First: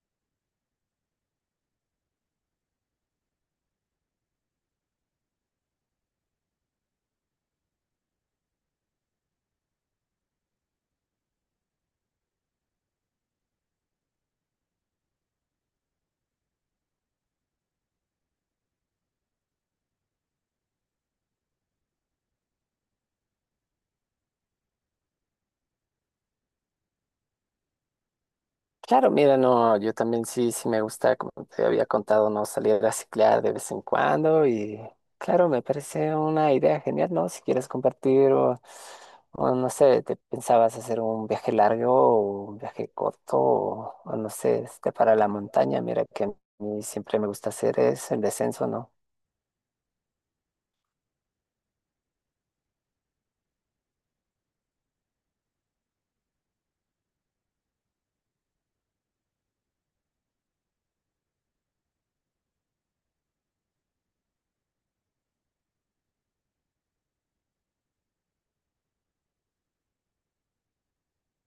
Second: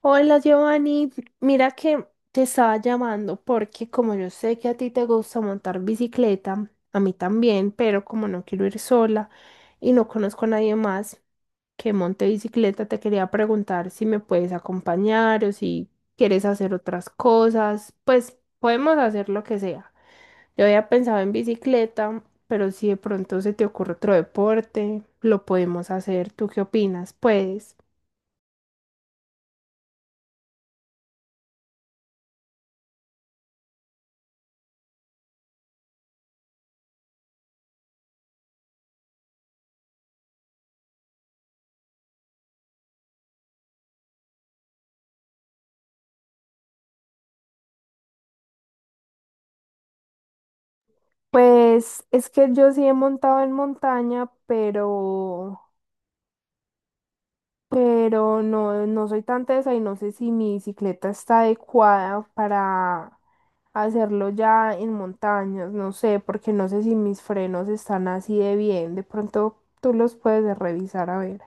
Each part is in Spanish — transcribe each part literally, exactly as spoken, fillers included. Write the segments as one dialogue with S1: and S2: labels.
S1: Hola Giovanni, mira que te estaba llamando porque como yo sé que a ti te gusta montar bicicleta, a mí también, pero como no quiero ir sola y no conozco a nadie más que monte bicicleta, te quería preguntar si me puedes acompañar o si quieres hacer otras cosas, pues podemos hacer lo que sea. Yo había pensado en bicicleta, pero si de pronto se te ocurre otro deporte, lo podemos hacer. ¿Tú qué opinas? Puedes.
S2: Claro, mira, no, yo también sí, sí me gusta, como te había contado, no salir a ciclar de vez en cuando y claro, me parece una idea genial, ¿no? Si quieres compartir o, o no sé, te pensabas hacer un viaje largo o un viaje corto o, o no sé, este, para la montaña, mira que a mí siempre me gusta hacer es el descenso, ¿no?
S1: Pues es que yo sí he montado en montaña, pero, pero no, no soy tan tesa y no sé si mi bicicleta está adecuada para hacerlo ya en montañas, no sé, porque no sé si mis frenos están así de bien. De pronto tú los puedes revisar a ver.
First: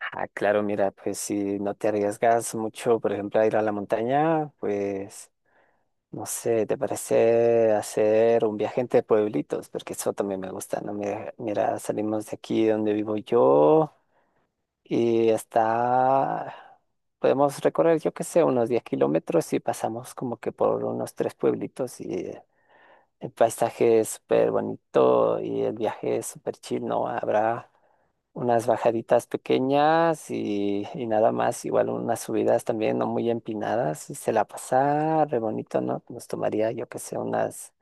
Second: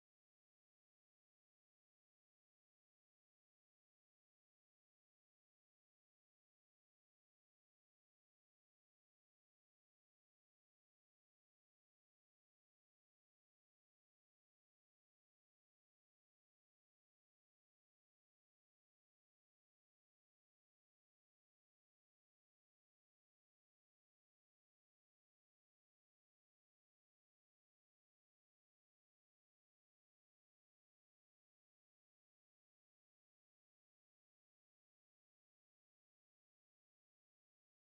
S2: Ah, claro, mira, pues si no te arriesgas mucho, por ejemplo, a ir a la montaña, pues no sé, ¿te parece hacer un viaje entre pueblitos? Porque eso también me gusta, ¿no? Mira, mira, salimos de aquí donde vivo yo y hasta podemos recorrer, yo qué sé, unos diez kilómetros y pasamos como que por unos tres pueblitos y el paisaje es súper bonito y el viaje es súper chill, ¿no? Habrá unas bajaditas pequeñas y, y nada más, igual unas subidas también no muy empinadas y se la pasaba re bonito, ¿no? Nos tomaría, yo que sé, unas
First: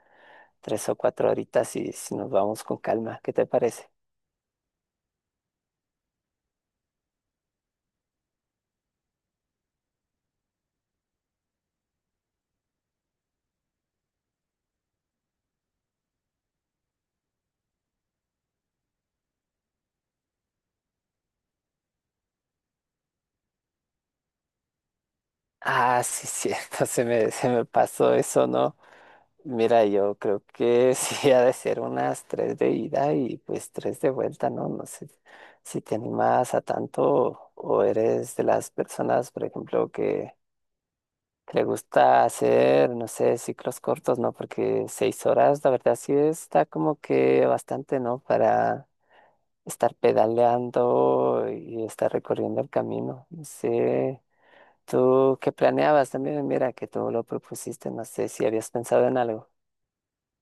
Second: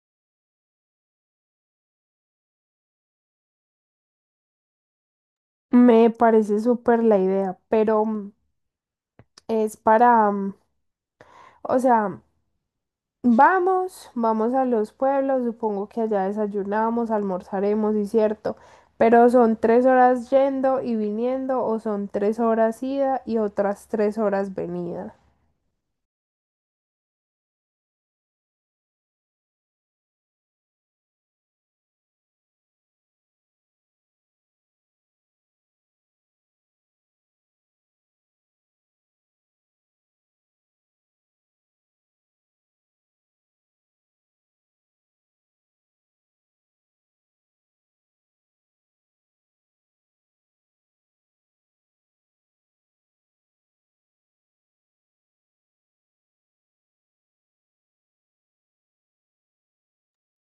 S2: tres o cuatro horitas y si nos vamos con calma, ¿qué te parece?
S1: Me parece súper la idea, pero mm, es para, mm, o sea, vamos, vamos a los pueblos, supongo que allá desayunamos, almorzaremos, y cierto, pero son tres horas yendo y viniendo o son tres horas ida y otras tres horas venida.
S2: Ah, sí, cierto, se me, se me pasó eso, ¿no? Mira, yo creo que sí ha de ser unas tres de ida y pues tres de vuelta, ¿no? No sé si te animas a tanto o o eres de las personas, por ejemplo, que que le gusta hacer, no sé, ciclos cortos, ¿no? Porque seis horas, la verdad, sí está como que bastante, ¿no? Para estar pedaleando y estar recorriendo el camino. No sé, ¿tú qué planeabas también? Mira, que tú lo propusiste, no sé si habías pensado en algo.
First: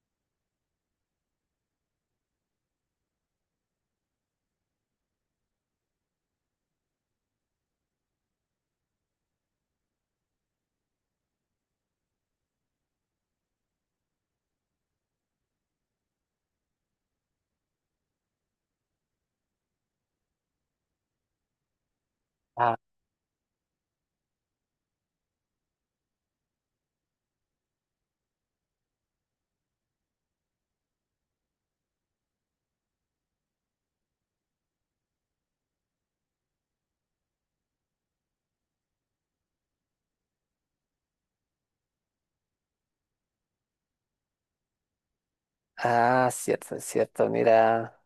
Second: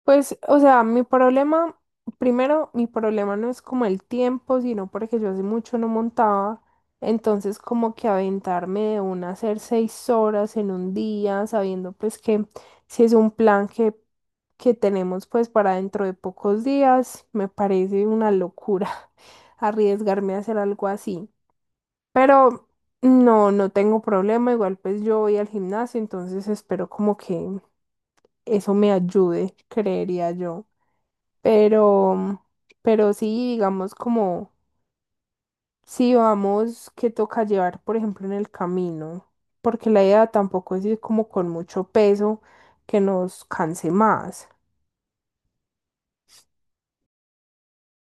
S1: Pues, o sea, mi problema, primero, mi problema no es como el tiempo, sino porque yo hace mucho no montaba, entonces como que aventarme de una a hacer seis horas en un día, sabiendo pues que si es un plan que, que tenemos pues para dentro de pocos días, me parece una locura arriesgarme a hacer algo así. Pero
S2: Ah,
S1: no, no tengo problema, igual pues yo voy al gimnasio, entonces espero como que eso me ayude, creería yo. Pero, pero sí, digamos como, si vamos, que toca llevar, por ejemplo, en el camino, porque la idea tampoco es ir como con mucho peso que nos canse más.
S2: ah, cierto, cierto, mira.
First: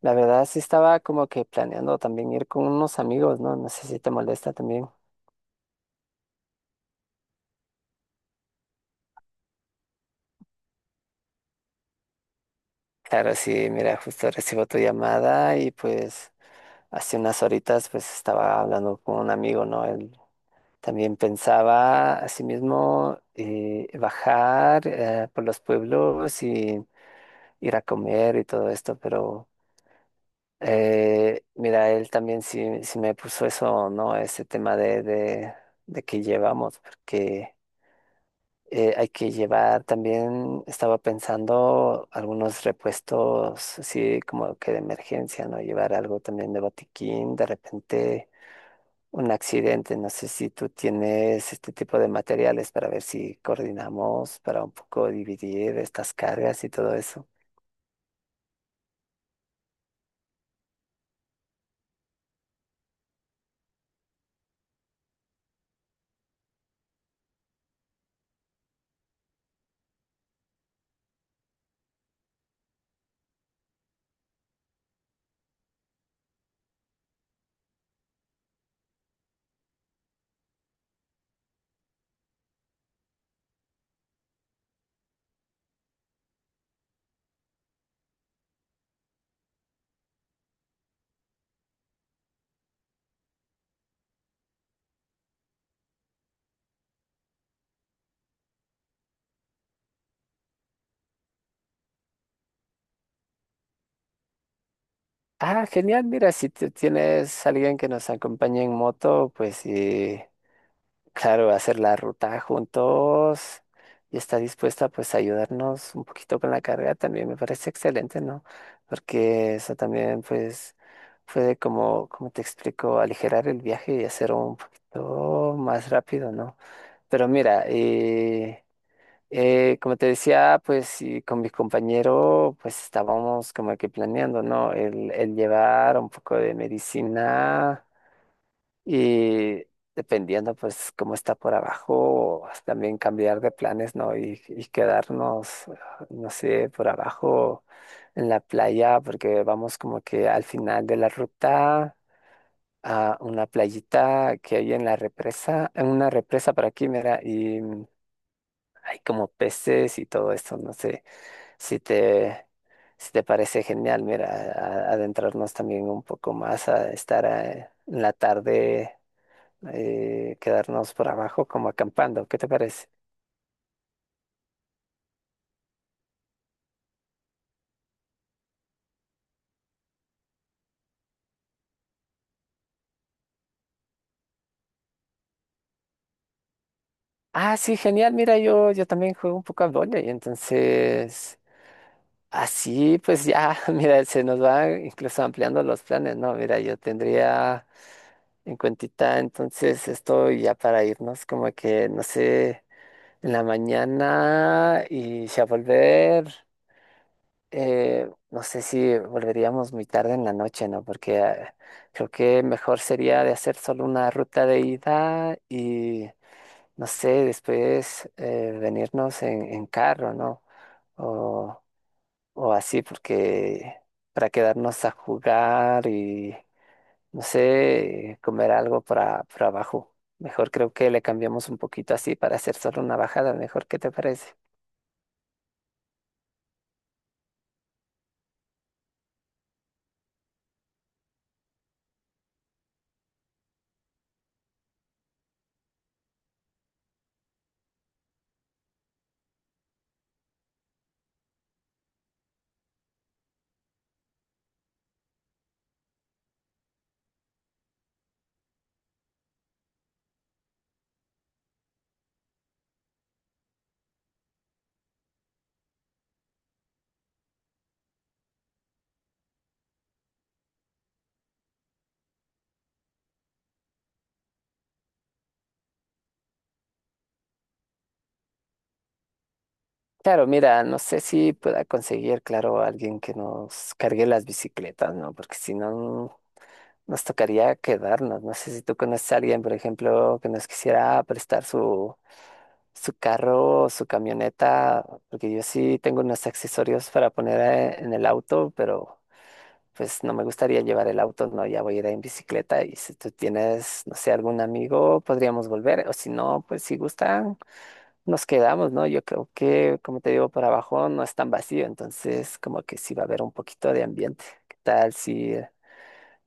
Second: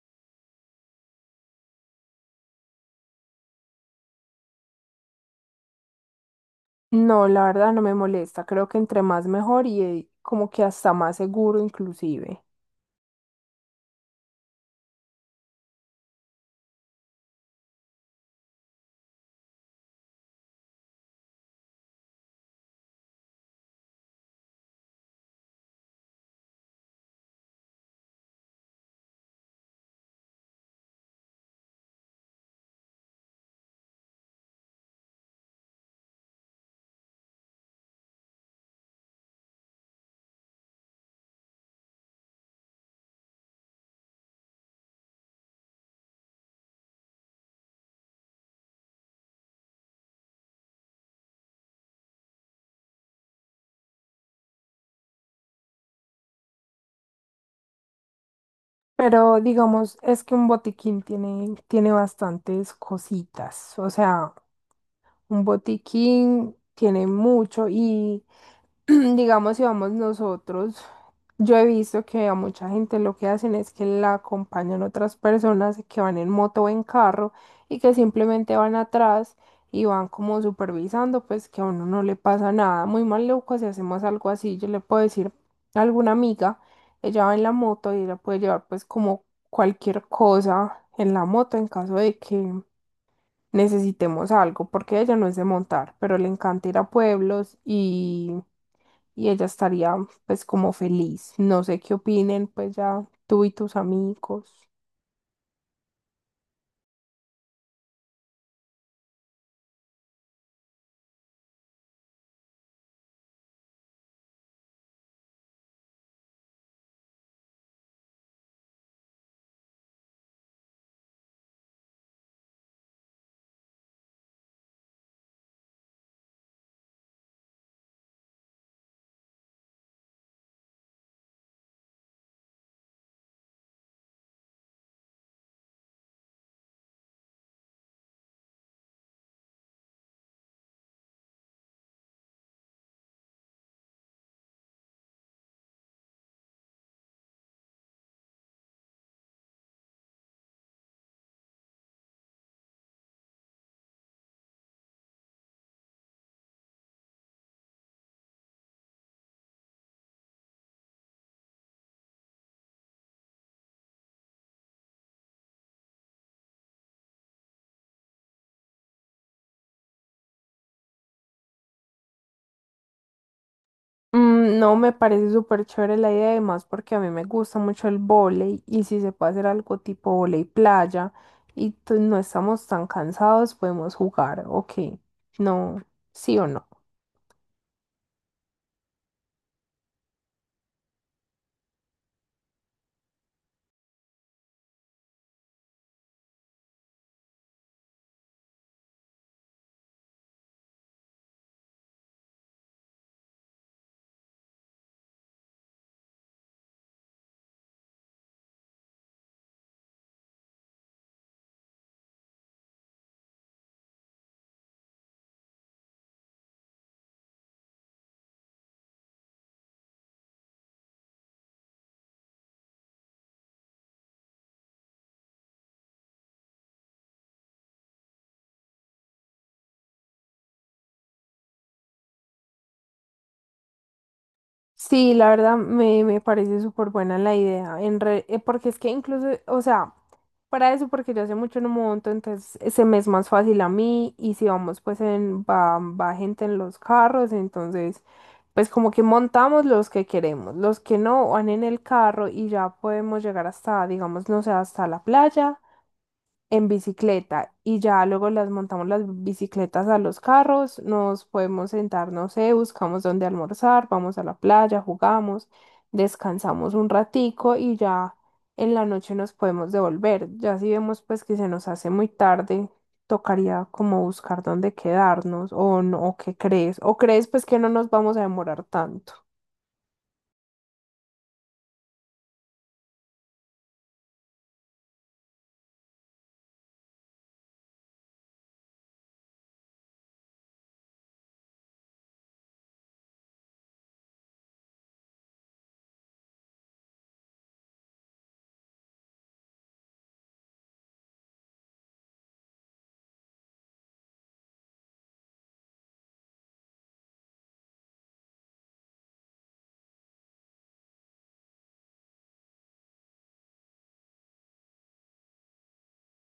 S2: La verdad sí estaba como que planeando también ir con unos amigos, ¿no? No sé si te molesta también.
S1: No, la verdad no me molesta, creo que entre más mejor y eh, como que hasta más seguro inclusive.
S2: Claro, sí, mira, justo recibo tu llamada y pues hace unas horitas pues estaba hablando con un amigo, ¿no? Él también pensaba asimismo eh, bajar eh, por los pueblos y ir a comer y todo esto, pero eh, mira, él también sí, sí me puso eso, ¿no? Ese tema de, de, de que llevamos, porque eh, hay que llevar también, estaba pensando algunos repuestos, así como que de emergencia, ¿no? Llevar algo también de botiquín, de repente un accidente. No sé si tú tienes este tipo de materiales para ver si coordinamos para un poco dividir estas cargas y todo eso.
S1: Pero digamos, es que un botiquín tiene, tiene bastantes cositas, o sea, un botiquín tiene mucho y... digamos, si vamos nosotros, yo he visto que a mucha gente lo que hacen es que la acompañan otras personas que van en moto o en carro y que simplemente van atrás y van como supervisando, pues que a uno no le pasa nada. Muy maluco si hacemos algo así, yo le puedo decir a alguna amiga, ella va en la moto y ella puede llevar pues como cualquier cosa en la moto en caso de que necesitemos algo, porque ella no es de montar, pero le encanta ir a pueblos y y ella estaría pues como feliz. No sé qué opinen, pues ya tú y tus amigos.
S2: Ah, genial. Mira, si tú tienes alguien que nos acompañe en moto, pues sí, claro, hacer la ruta juntos y está dispuesta pues a ayudarnos un poquito con la carga también me parece excelente, ¿no? Porque eso también pues puede como, como te explico, aligerar el viaje y hacer un poquito más rápido, ¿no? Pero mira, eh, eh, como te decía, pues sí, con mi compañero, pues estábamos como que planeando, ¿no? El, el llevar un poco de medicina y dependiendo, pues, cómo está por abajo, también cambiar de planes, ¿no? Y, y quedarnos, no sé, por abajo en la playa, porque vamos como que al final de la ruta a una playita que hay en la represa, en una represa por aquí, mira, y hay como peces y todo esto, no sé si te, si te parece genial, mira, a- a- adentrarnos también un poco más a estar eh, en la tarde, eh, quedarnos por abajo como acampando, ¿qué te parece?
S1: Mm, no me parece súper chévere la idea, además porque a mí me gusta mucho el vóley y si se puede hacer algo tipo vóley playa y t- no estamos tan cansados, podemos jugar. Ok, no, sí o no.
S2: Ah, sí, genial, mira, yo, yo también juego un poco a y entonces así pues ya, mira, se nos va incluso ampliando los planes, ¿no? Mira, yo tendría en cuentita entonces esto ya para irnos como que, no sé. En la mañana y si a volver, eh, no sé si volveríamos muy tarde en la noche, ¿no? Porque eh, creo que mejor sería de hacer solo una ruta de ida y, no sé, después eh, venirnos en, en carro, ¿no? O, o así, porque para quedarnos a jugar y, no sé, comer algo para, para abajo. Mejor creo que le cambiamos un poquito así para hacer solo una bajada, mejor, ¿qué te parece?
S1: Sí, la verdad me, me parece súper buena la idea, en re- eh, porque es que incluso, o sea, para eso, porque yo hace mucho no monto, entonces eh, se me es más fácil a mí y si vamos pues en, va, va gente en los carros, entonces pues como que montamos los que queremos, los que no van en el carro y ya podemos llegar hasta, digamos, no sé, hasta la playa en bicicleta y ya luego las montamos las bicicletas a los carros, nos podemos sentar, no sé, buscamos dónde almorzar, vamos a la playa, jugamos, descansamos un ratico y ya en la noche nos podemos devolver. Ya si vemos pues que se nos hace muy tarde, tocaría como buscar dónde quedarnos o no, o qué crees, o crees pues que no nos vamos a demorar tanto.
S2: Claro, mira, no sé si pueda conseguir, claro, alguien que nos cargue las bicicletas, ¿no? Porque si no, nos tocaría quedarnos. No sé si tú conoces a alguien, por ejemplo, que nos quisiera prestar su, su carro o su camioneta, porque yo sí tengo unos accesorios para poner eh, en el auto, pero pues no me gustaría llevar el auto, no, ya voy a ir en bicicleta y si tú tienes, no sé, algún amigo, podríamos volver, o si no, pues si gustan nos quedamos, ¿no? Yo creo que, como te digo, por abajo no es tan vacío, entonces como que sí va a haber un poquito de ambiente. ¿Qué tal si,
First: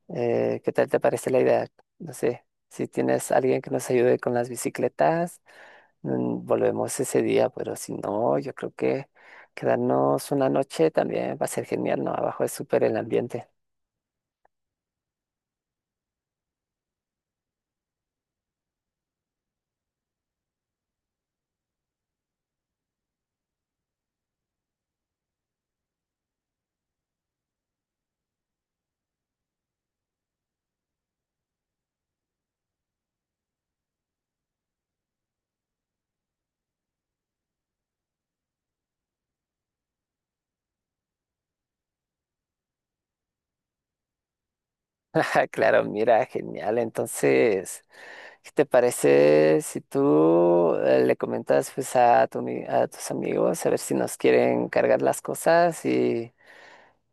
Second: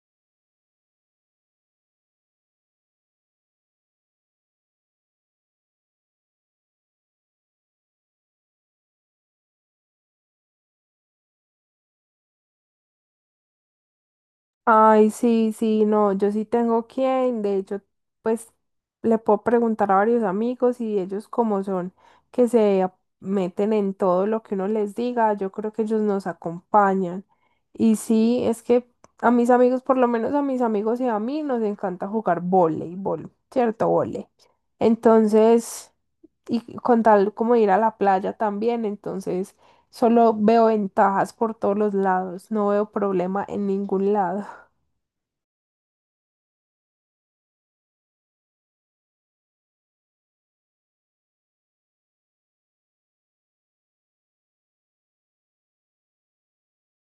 S2: eh, qué tal te parece la idea? No sé, si tienes alguien que nos ayude con las bicicletas, mm, volvemos ese día, pero si no, yo creo que quedarnos una noche también va a ser genial, ¿no? Abajo es súper el ambiente.
S1: Ay, sí, sí, no, yo sí tengo quien, de hecho, pues le puedo preguntar a varios amigos y ellos como son, que se ap- meten en todo lo que uno les diga, yo creo que ellos nos acompañan. Y sí, es que a mis amigos, por lo menos a mis amigos y a mí, nos encanta jugar voleibol, ¿cierto? Vole. Entonces, y con tal como ir a la playa también, entonces solo veo ventajas por todos los lados, no veo problema en ningún lado.
S2: Claro, mira, genial. Entonces, ¿qué te parece si tú eh, le comentas pues a tu ami- a tus amigos a ver si nos quieren cargar las cosas y,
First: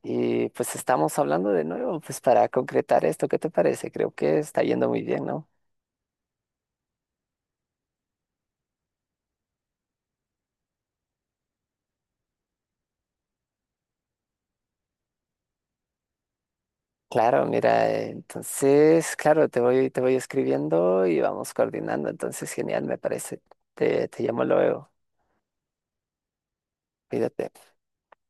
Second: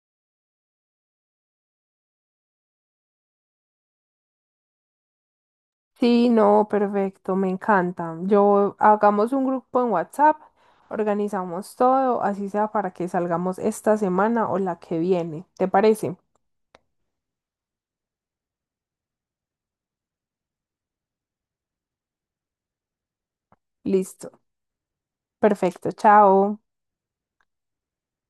S2: y pues estamos hablando de nuevo pues para concretar esto? ¿Qué te parece? Creo que está yendo muy bien, ¿no?
S1: Sí, no, perfecto, me encanta. Yo hagamos un grupo en WhatsApp, organizamos todo, así sea para que salgamos esta semana o la que viene. ¿Te parece?
S2: Claro, mira, eh, entonces, claro, te voy, te voy escribiendo y vamos coordinando, entonces genial, me parece. Te, te
S1: Listo.
S2: llamo luego,
S1: Perfecto, chao.
S2: cuídate.